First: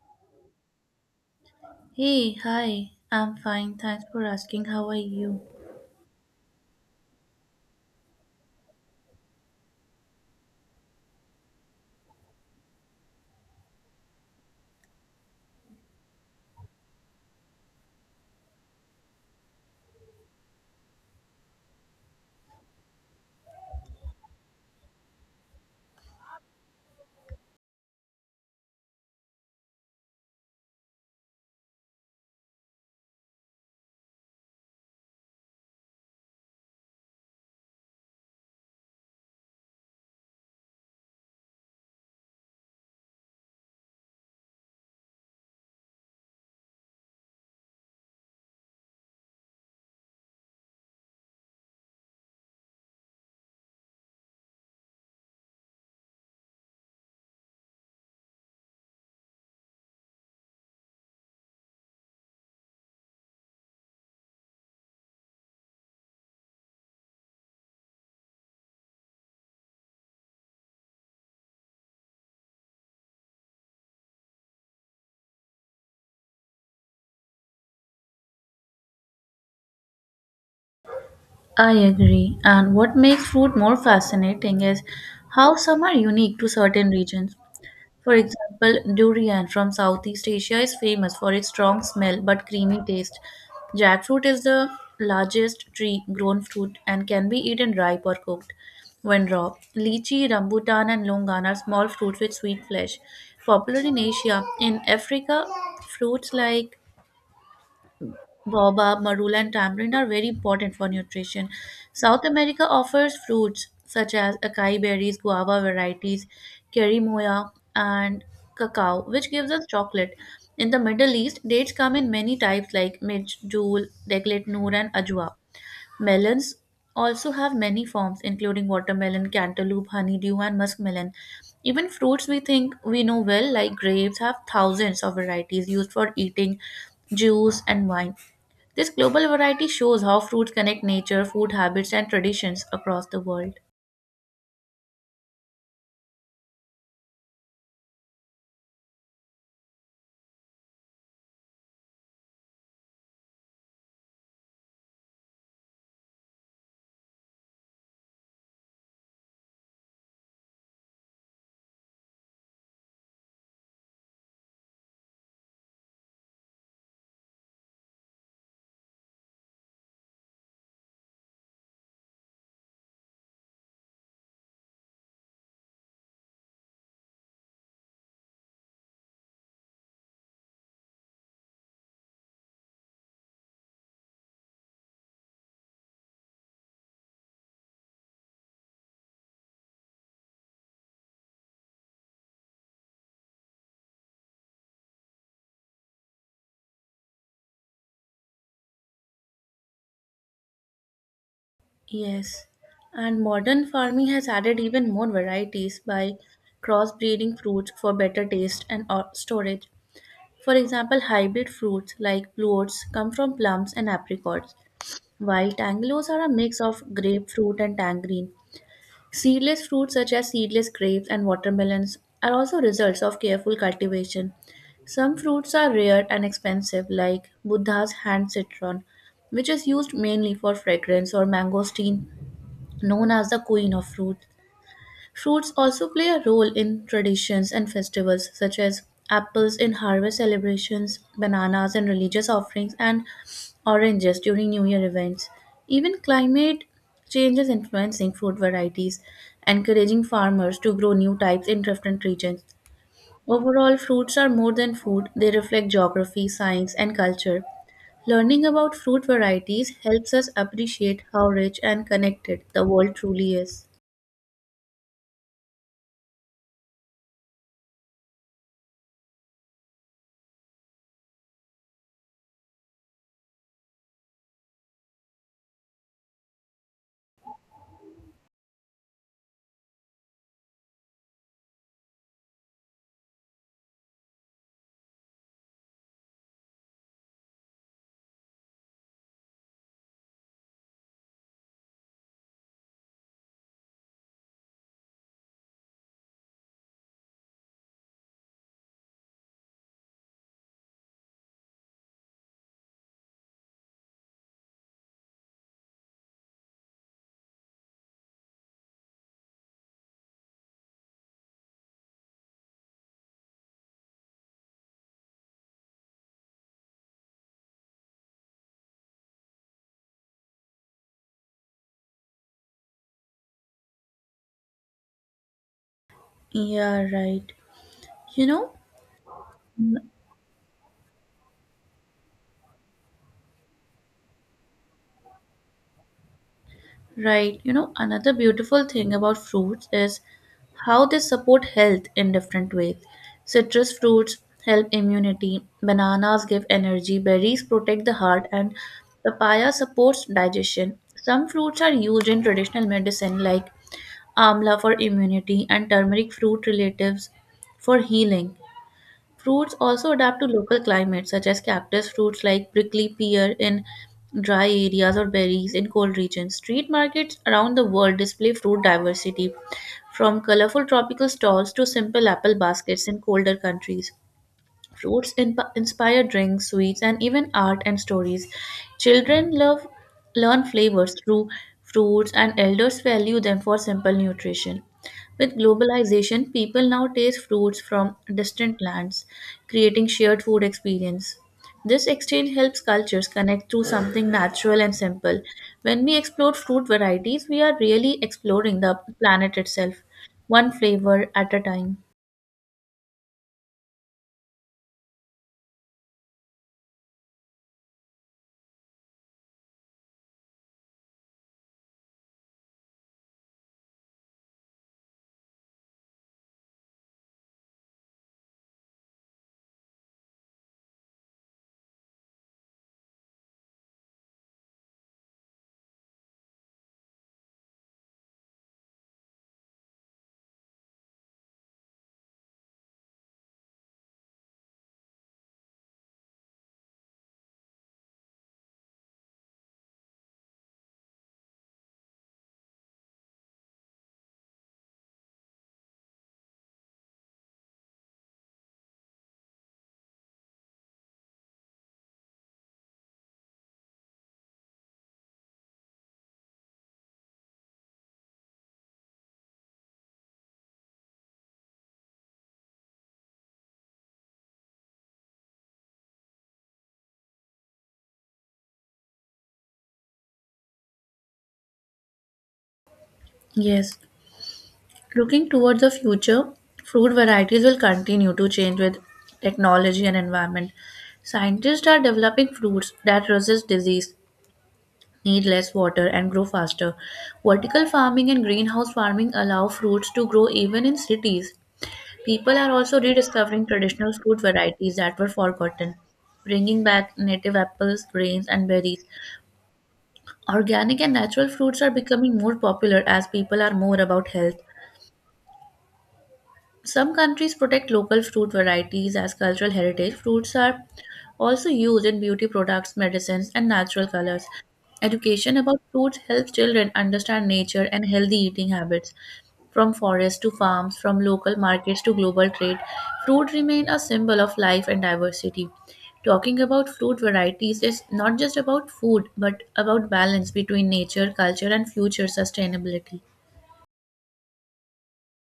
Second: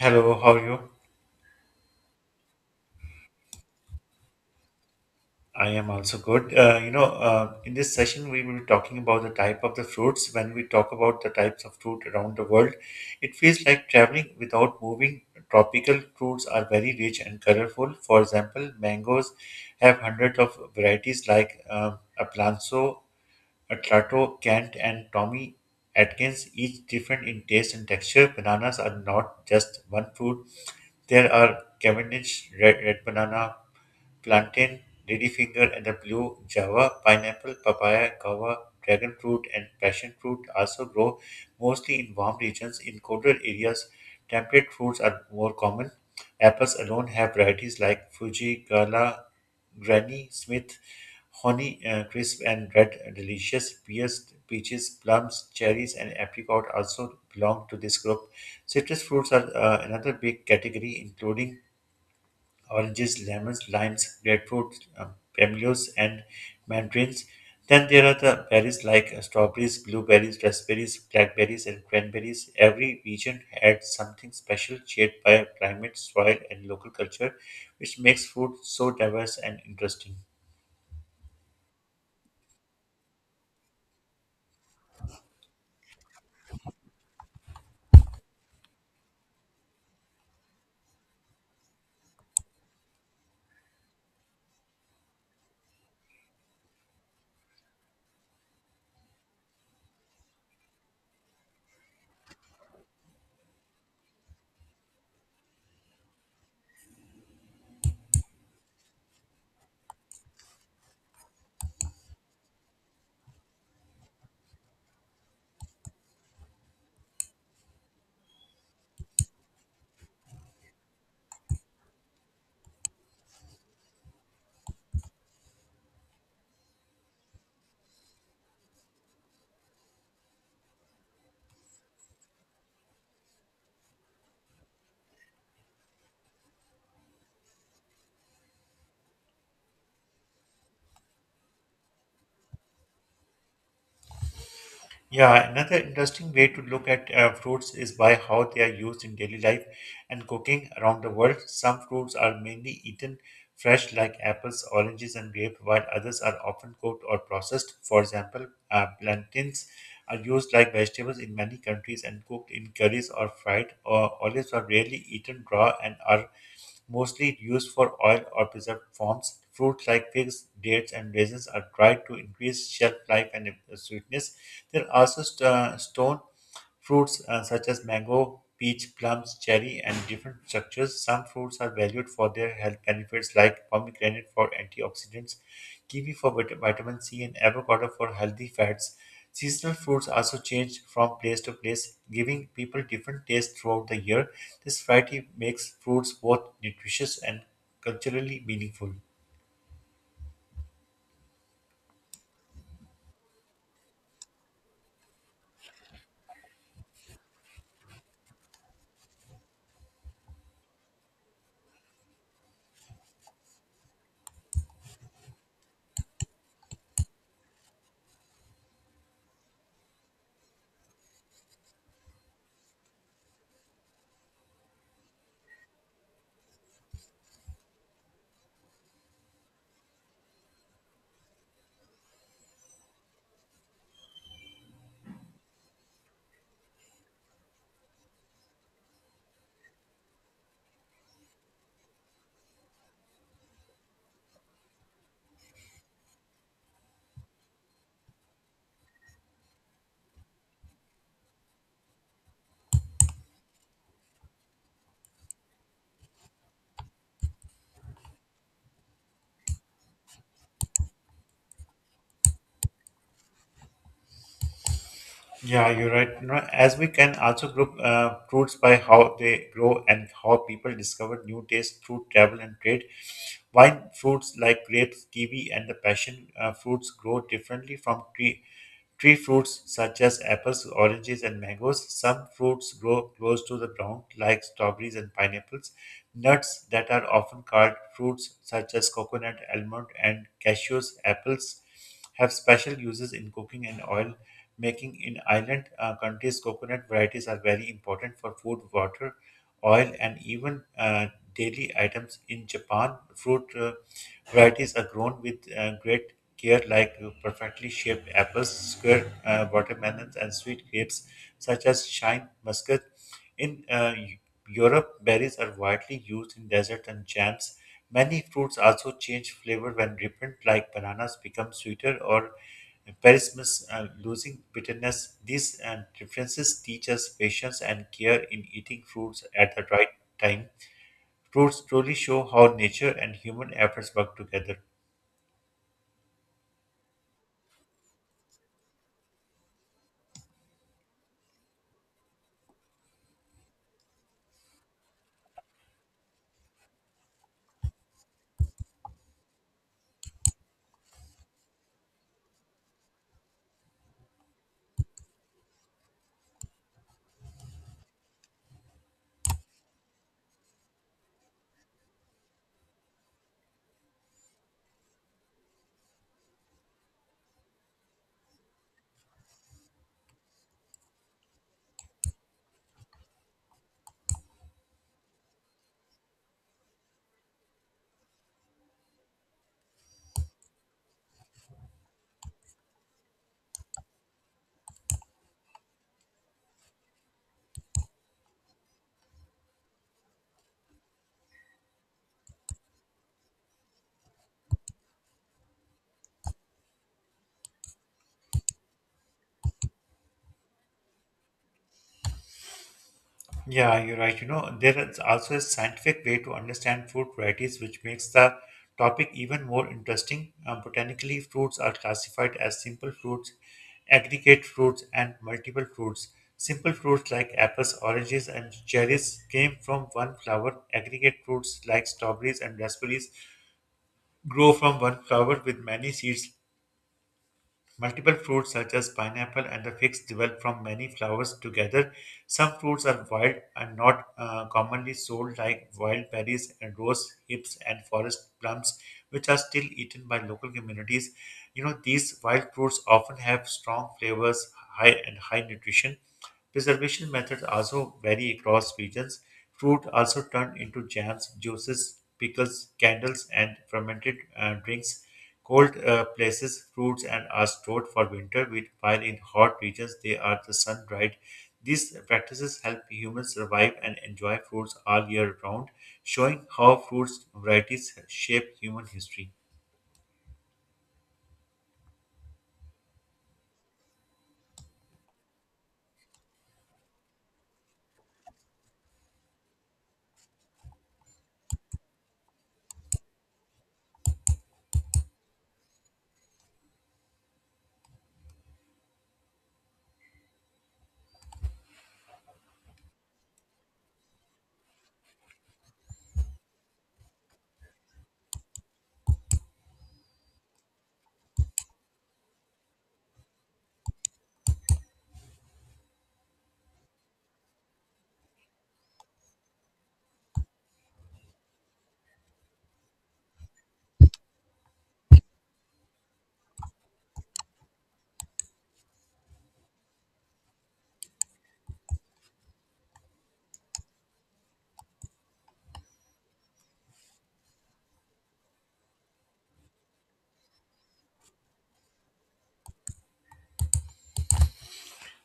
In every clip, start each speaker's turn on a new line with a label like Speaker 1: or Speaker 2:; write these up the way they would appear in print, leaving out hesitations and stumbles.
Speaker 1: Hello, how are you?
Speaker 2: Hey, hi. I'm fine. Thanks for asking. How are you?
Speaker 1: I am also good. In this session, we will be talking about the type of the fruits. When we talk about the types of fruit around the world, it feels like traveling without moving. Tropical fruits are very rich and colorful. For example, mangoes have hundreds of varieties like Aplanso, Atlato, Kent, and Tommy Atkins, each different in taste and texture. Bananas are not just one fruit. There are Cavendish, red, red banana, plantain, ladyfinger, and the blue java. Pineapple, papaya, guava, dragon fruit, and passion fruit also grow mostly in warm regions. In colder areas, temperate fruits are more common. Apples alone have varieties like Fuji, Gala, Granny Smith, Honey Crisp, and Red Delicious. Pears, peaches, plums, cherries, and apricot also belong to this group. Citrus fruits are another big category, including oranges, lemons, limes, grapefruit, camellias, and mandarins. Then there are the berries like strawberries, blueberries, raspberries, blackberries, and cranberries. Every region adds something special, shaped by climate, soil, and local culture, which makes food so diverse and interesting.
Speaker 2: I agree. And what makes food more fascinating is how some are unique to certain regions. For example, durian from Southeast Asia is famous for its strong smell but creamy taste. Jackfruit is the largest tree grown fruit and can be eaten ripe or cooked. When raw, lychee, rambutan, and longan are small fruits with sweet flesh. Popular in Asia, in Africa, fruits like Boba, marula, and tamarind are very important for nutrition. South America offers fruits such as acai berries, guava varieties, kerimoya, and cacao, which gives us chocolate. In the Middle East, dates come in many types like medjool, deglet, noor, and ajwa. Melons also have many forms, including watermelon, cantaloupe, honeydew, and muskmelon. Even fruits we think we know well, like grapes, have thousands of varieties used for eating, juice, and wine. This global variety shows how fruits connect nature, food habits, and traditions across the world.
Speaker 1: Yeah, another interesting way to look at fruits is by how they are used in daily life and cooking around the world. Some fruits are mainly eaten fresh, like apples, oranges, and grape, while others are often cooked or processed. For example, plantains are used like vegetables in many countries and cooked in curries or fried, or olives are rarely eaten raw and are mostly used for oil or preserved forms. Fruits like figs, dates, and raisins are dried to increase shelf life and sweetness. There are also stone fruits such as mango, peach, plums, cherry, and different structures. Some fruits are valued for their health benefits, like pomegranate for antioxidants, kiwi for vitamin C, and avocado for healthy fats. Seasonal fruits also change from place to place, giving people different tastes throughout the year. This variety makes fruits both nutritious and culturally meaningful.
Speaker 2: Yes, and modern farming has added even more varieties by crossbreeding fruits for better taste and storage. For example, hybrid fruits like bluots come from plums and apricots, while tangelos are a mix of grapefruit and tangerine. Seedless fruits such as seedless grapes and watermelons are also results of careful cultivation. Some fruits are rare and expensive, like Buddha's hand citron, which is used mainly for fragrance, or mangosteen, known as the queen of fruit. Fruits also play a role in traditions and festivals, such as apples in harvest celebrations, bananas in religious offerings, and oranges during New Year events. Even climate change is influencing fruit varieties, encouraging farmers to grow new types in different regions. Overall, fruits are more than food, they reflect geography, science, and culture. Learning about fruit varieties helps us appreciate how rich and connected the world truly is.
Speaker 1: Yeah, you're right. You know, as we can also group fruits by how they grow and how people discover new tastes through travel and trade. Wine fruits like grapes, kiwi, and the passion fruits grow differently from tree fruits such as apples, oranges, and mangoes. Some fruits grow close to the ground like strawberries and pineapples. Nuts that are often called fruits such as coconut, almond, and cashews, apples have special uses in cooking and oil making in island countries. Coconut varieties are very important for food, water, oil, and even daily items. In Japan, fruit varieties are grown with great care, like perfectly shaped apples, square watermelons, and sweet grapes such as shine muscat. In Europe, berries are widely used in desserts and jams. Many fruits also change flavor when ripened, like bananas become sweeter or perismus losing bitterness. These differences
Speaker 2: Yeah,
Speaker 1: teach us
Speaker 2: right.
Speaker 1: patience and care
Speaker 2: You
Speaker 1: in
Speaker 2: know,
Speaker 1: eating fruits at the
Speaker 2: n-
Speaker 1: right time. Fruits truly show how nature and human efforts work together.
Speaker 2: right, you know, another beautiful thing about fruits is how they support health in different ways. Citrus fruits help immunity, bananas give energy, berries protect the heart, and papaya supports digestion. Some fruits are used in traditional medicine like amla for immunity and turmeric fruit relatives for healing. Fruits also adapt to local climates, such as cactus fruits like prickly pear in dry areas or berries in cold regions. Street markets around the world display fruit diversity, from colorful tropical stalls to simple apple baskets in colder countries. Fruits inspire drinks, sweets, and even art and stories. Children love learn flavors through fruits, and elders value them for simple nutrition. With globalization, people now taste fruits from distant lands, creating shared food experience. This exchange helps cultures connect through something natural and simple. When we explore fruit varieties, we are really exploring the planet itself, one flavor at a time.
Speaker 1: Yeah, you're right. You know, there is also a scientific way to understand fruit varieties, which makes the topic even more interesting. Botanically, fruits are classified as simple fruits, aggregate fruits, and multiple fruits. Simple fruits like apples, oranges, and cherries came from one flower. Aggregate fruits like strawberries and raspberries grow from one flower with many seeds. Multiple fruits such as pineapple and the figs develop from many flowers together. Some fruits are wild and not commonly sold like wild berries and rose hips and forest plums which are still eaten by local communities. You know these wild fruits often have strong flavors, high and high nutrition. Preservation methods also vary across regions. Fruit also turned into jams, juices, pickles, candles and fermented drinks. Cold places, fruits and are stored for winter, while in hot regions they are the sun dried. These practices help humans survive and enjoy fruits all year round, showing how fruits varieties shape human history.
Speaker 2: Yes. Looking towards the future, fruit varieties will continue to change with technology and environment. Scientists are developing fruits that resist disease, need less water, and grow faster. Vertical farming and greenhouse farming allow fruits to grow even in cities. People are also rediscovering traditional fruit varieties that were forgotten, bringing back native apples, grains, and berries. Organic and natural fruits are becoming more popular as people are more about health. Some countries protect local fruit varieties as cultural heritage. Fruits are also used in beauty products, medicines, and natural colors. Education about fruits helps children understand nature and healthy eating habits. From forests to farms, from local markets to global trade, fruit remain a symbol of life and diversity. Talking about fruit varieties is not just about food, but about balance between nature, culture, and future sustainability.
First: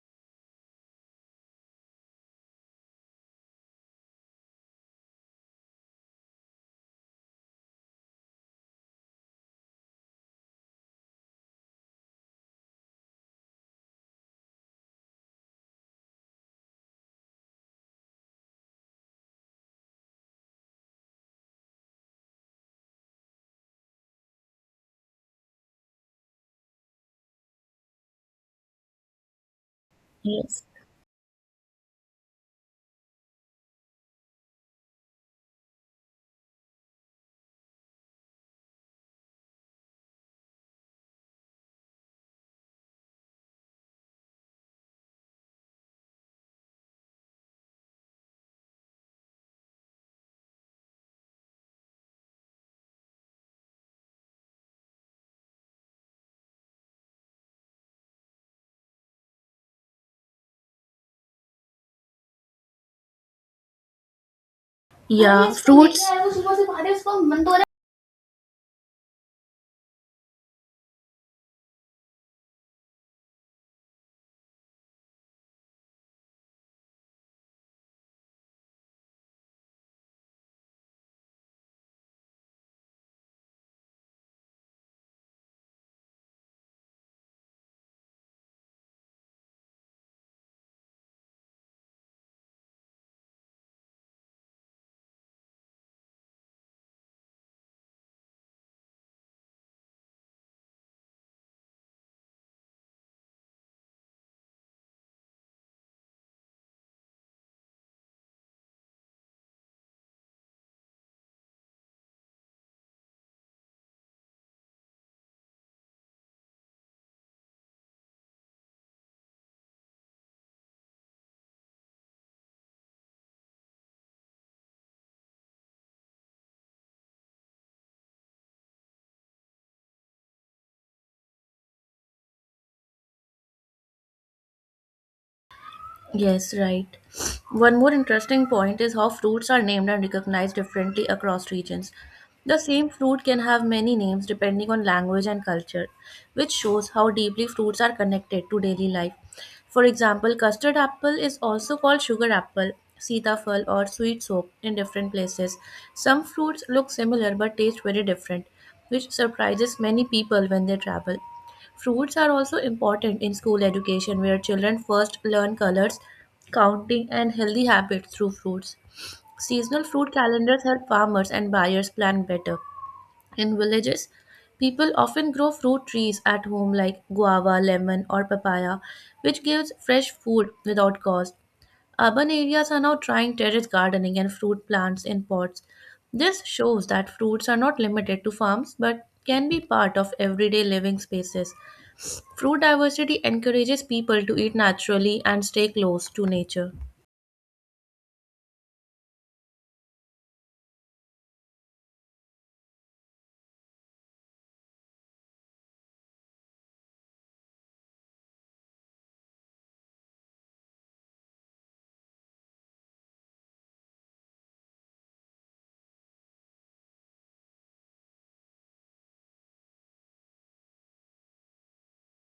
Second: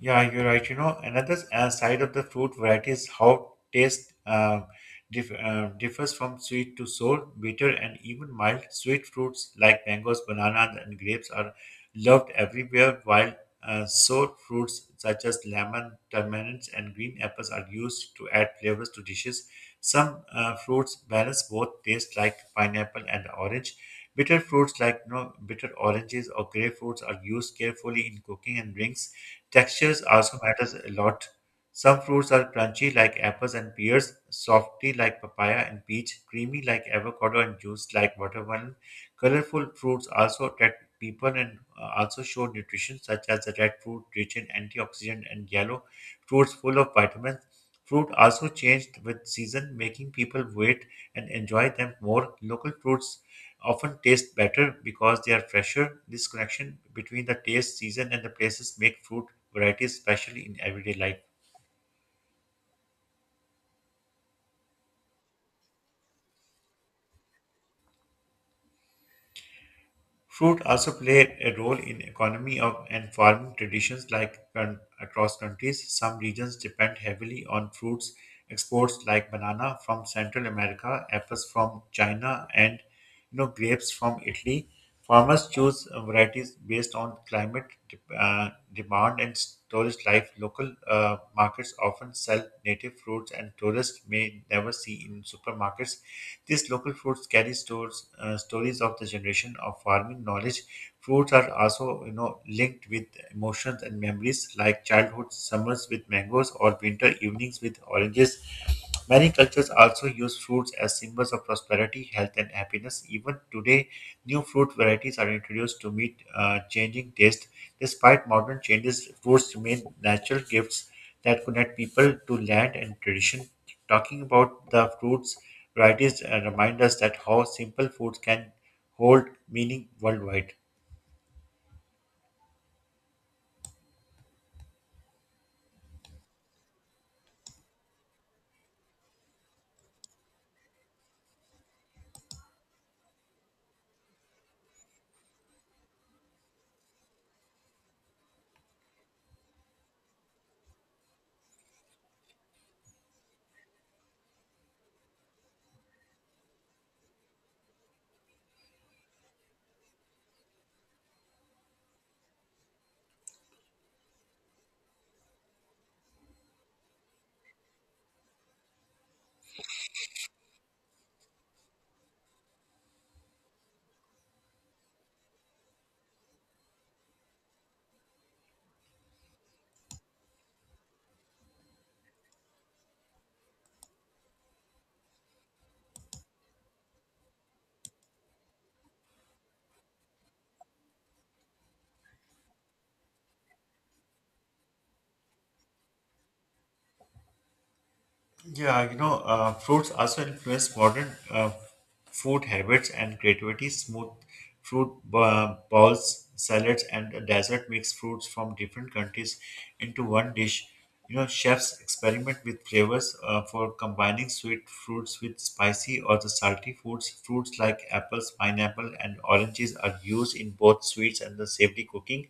Speaker 1: Yeah, you're right. You know, another side of the fruit variety is how taste differs from sweet to sour, bitter, and even mild. Sweet fruits like mangoes, bananas, and grapes are loved everywhere, while sour fruits such as lemon, turmeric, and green apples are used to add flavors to dishes. Some fruits balance both tastes, like pineapple and orange. Bitter fruits like, you know, bitter oranges or grapefruits are used carefully in cooking and drinks. Textures also
Speaker 2: Yes.
Speaker 1: matters a lot. Some fruits are crunchy like apples and pears, softy like papaya and peach, creamy like avocado and juice like watermelon. Colorful fruits also attract people and also show nutrition such as the red fruit rich in antioxidant and yellow fruits full of vitamins. Fruit also changed with season, making people wait and enjoy them more. Local fruits often taste better because they are fresher. This connection between the taste, season, and the places make fruit varieties special in everyday life.
Speaker 2: Yeah, fruits.
Speaker 1: Fruit also play a role in economy of and farming traditions like across countries. Some regions depend heavily on fruits exports like banana from Central America, apples from China, and, you know, grapes from Italy. Farmers choose varieties based on climate demand and storage life. Local markets often sell native fruits and tourists may never see in supermarkets. These local foods carry stores, stories of the generation of farming knowledge. Fruits are also, you know, linked with emotions and memories, like childhood summers with mangoes or winter evenings with oranges. Many cultures also use fruits as symbols of prosperity, health, and happiness. Even today, new fruit varieties are introduced to meet changing taste. Despite modern changes, fruits remain natural gifts that connect people to land and tradition. Talking about the fruits varieties remind us that how simple foods can hold meaning worldwide.
Speaker 2: Yes, right. One more interesting point is how fruits are named and recognized differently across regions. The same fruit can have many names depending on language and culture, which shows how deeply fruits are connected to daily life. For example, custard apple is also called sugar apple, sitafal, or sweet soap in different places. Some fruits look similar but taste very different, which surprises many people when they travel. Fruits are also important in school education, where children first learn colors, counting, and healthy habits through fruits. Seasonal fruit calendars help farmers and buyers plan better. In villages, people often grow fruit trees at home like guava, lemon, or papaya, which gives fresh food without cost. Urban areas are now trying terrace gardening and fruit plants in pots. This shows that fruits are not limited to farms but can be part of everyday living spaces. Fruit diversity encourages people to eat naturally and stay close to nature.
Speaker 1: Fruits also influence modern food habits and creativity. Smooth fruit bowls, salads, and dessert mix fruits from different countries into one dish. You know, chefs experiment with flavors for combining sweet fruits with spicy or the salty foods. Fruits like apples, pineapple, and oranges are used in both sweets and the savory cooking.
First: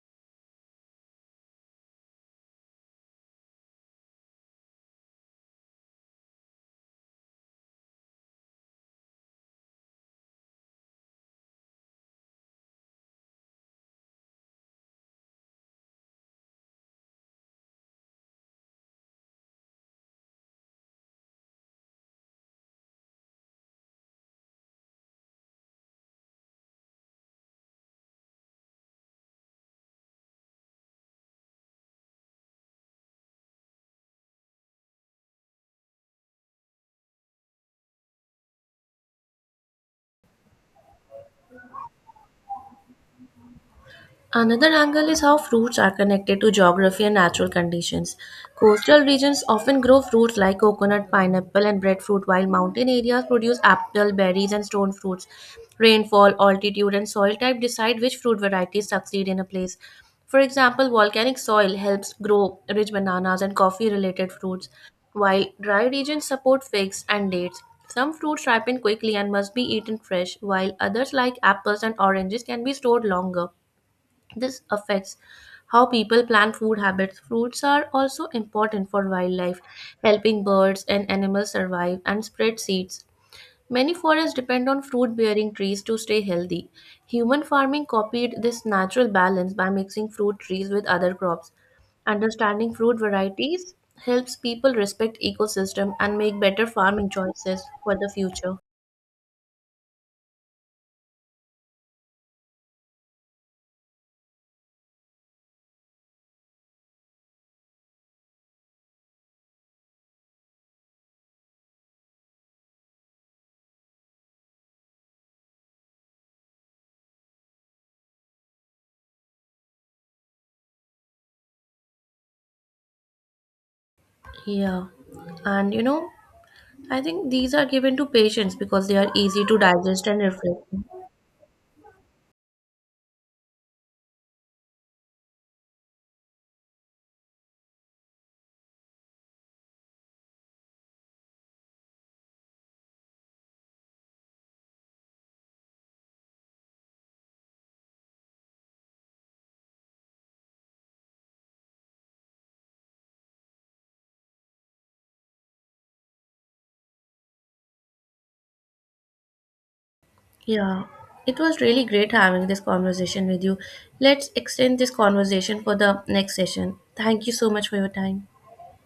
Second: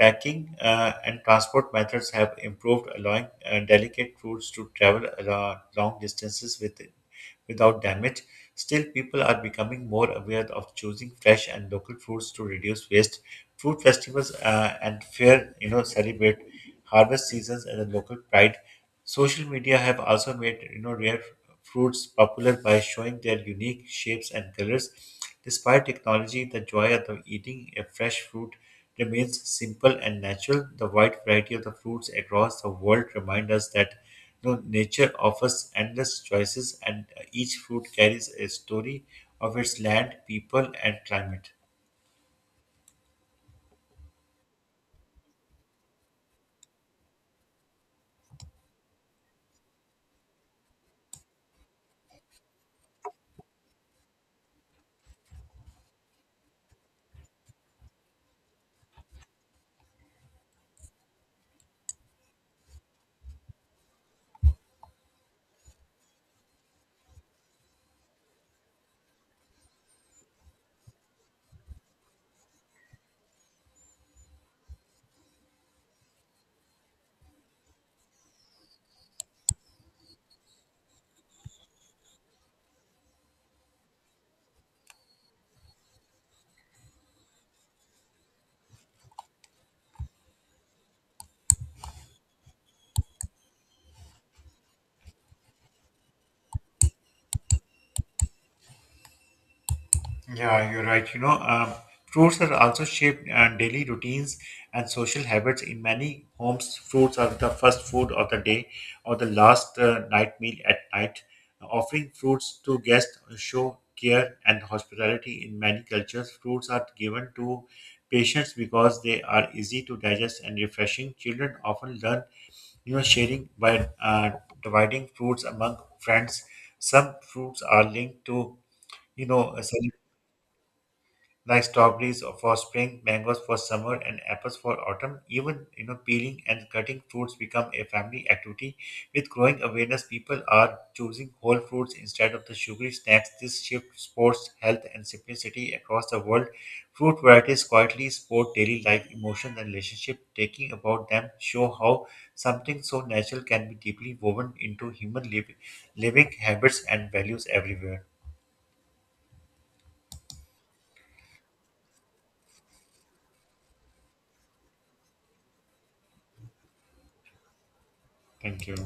Speaker 1: Packing and transport methods have improved, allowing delicate fruits to travel long distances with, without damage. Still, people are becoming more aware of choosing fresh and local fruits to reduce waste. Fruit festivals and fair, you know, celebrate harvest seasons, and the local pride. Social media have also made, you know, rare fruits popular by showing their unique shapes and colors. Despite technology, the joy of the eating a fresh fruit remains simple and natural. The wide variety of the fruits across the world remind us that, you know, nature offers endless choices, and each fruit carries a story of its land, people, and climate.
Speaker 2: Another angle is how fruits are connected to geography and natural conditions. Coastal regions often grow fruits like coconut, pineapple, and breadfruit, while mountain areas produce apple, berries, and stone fruits. Rainfall, altitude, and soil type decide which fruit varieties succeed in a place. For example, volcanic soil helps grow rich bananas and coffee related fruits, while dry regions support figs and dates. Some fruits ripen quickly and must be eaten fresh, while others, like apples and oranges, can be stored longer. This affects how people plan food habits. Fruits are also important for wildlife, helping birds and animals survive and spread seeds. Many forests depend on fruit bearing trees to stay healthy. Human farming copied this natural balance by mixing fruit trees with other crops. Understanding fruit varieties helps people respect ecosystem and make better farming choices for the future.
Speaker 1: Yeah, you're right. Fruits are also shaped daily routines and social habits. In many homes, fruits are the first food of the day or the last night meal at night. Offering fruits to guests show care and hospitality. In many cultures, fruits are given to patients because they are easy to digest and refreshing. Children often learn, you know, sharing by
Speaker 2: Yeah.
Speaker 1: dividing fruits
Speaker 2: And
Speaker 1: among
Speaker 2: you know,
Speaker 1: friends.
Speaker 2: I
Speaker 1: Some
Speaker 2: think these
Speaker 1: fruits
Speaker 2: are
Speaker 1: are
Speaker 2: given to
Speaker 1: linked
Speaker 2: patients
Speaker 1: to,
Speaker 2: because they are
Speaker 1: you
Speaker 2: easy
Speaker 1: know,
Speaker 2: to
Speaker 1: uh,
Speaker 2: digest and reflect. On.
Speaker 1: like strawberries for spring, mangoes for summer, and apples for autumn. Even, you know, peeling and cutting fruits become a family activity. With growing awareness, people are choosing whole fruits instead of the sugary snacks. This shift supports health and simplicity across the world. Fruit varieties quietly support daily life, emotions, and relationship. Taking about them show how something so natural can be deeply woven into human living habits and values everywhere.
Speaker 2: Yeah, it was really great having this conversation with you. Let's extend this conversation for the next session. Thank you so much for your time.
Speaker 1: Thank you.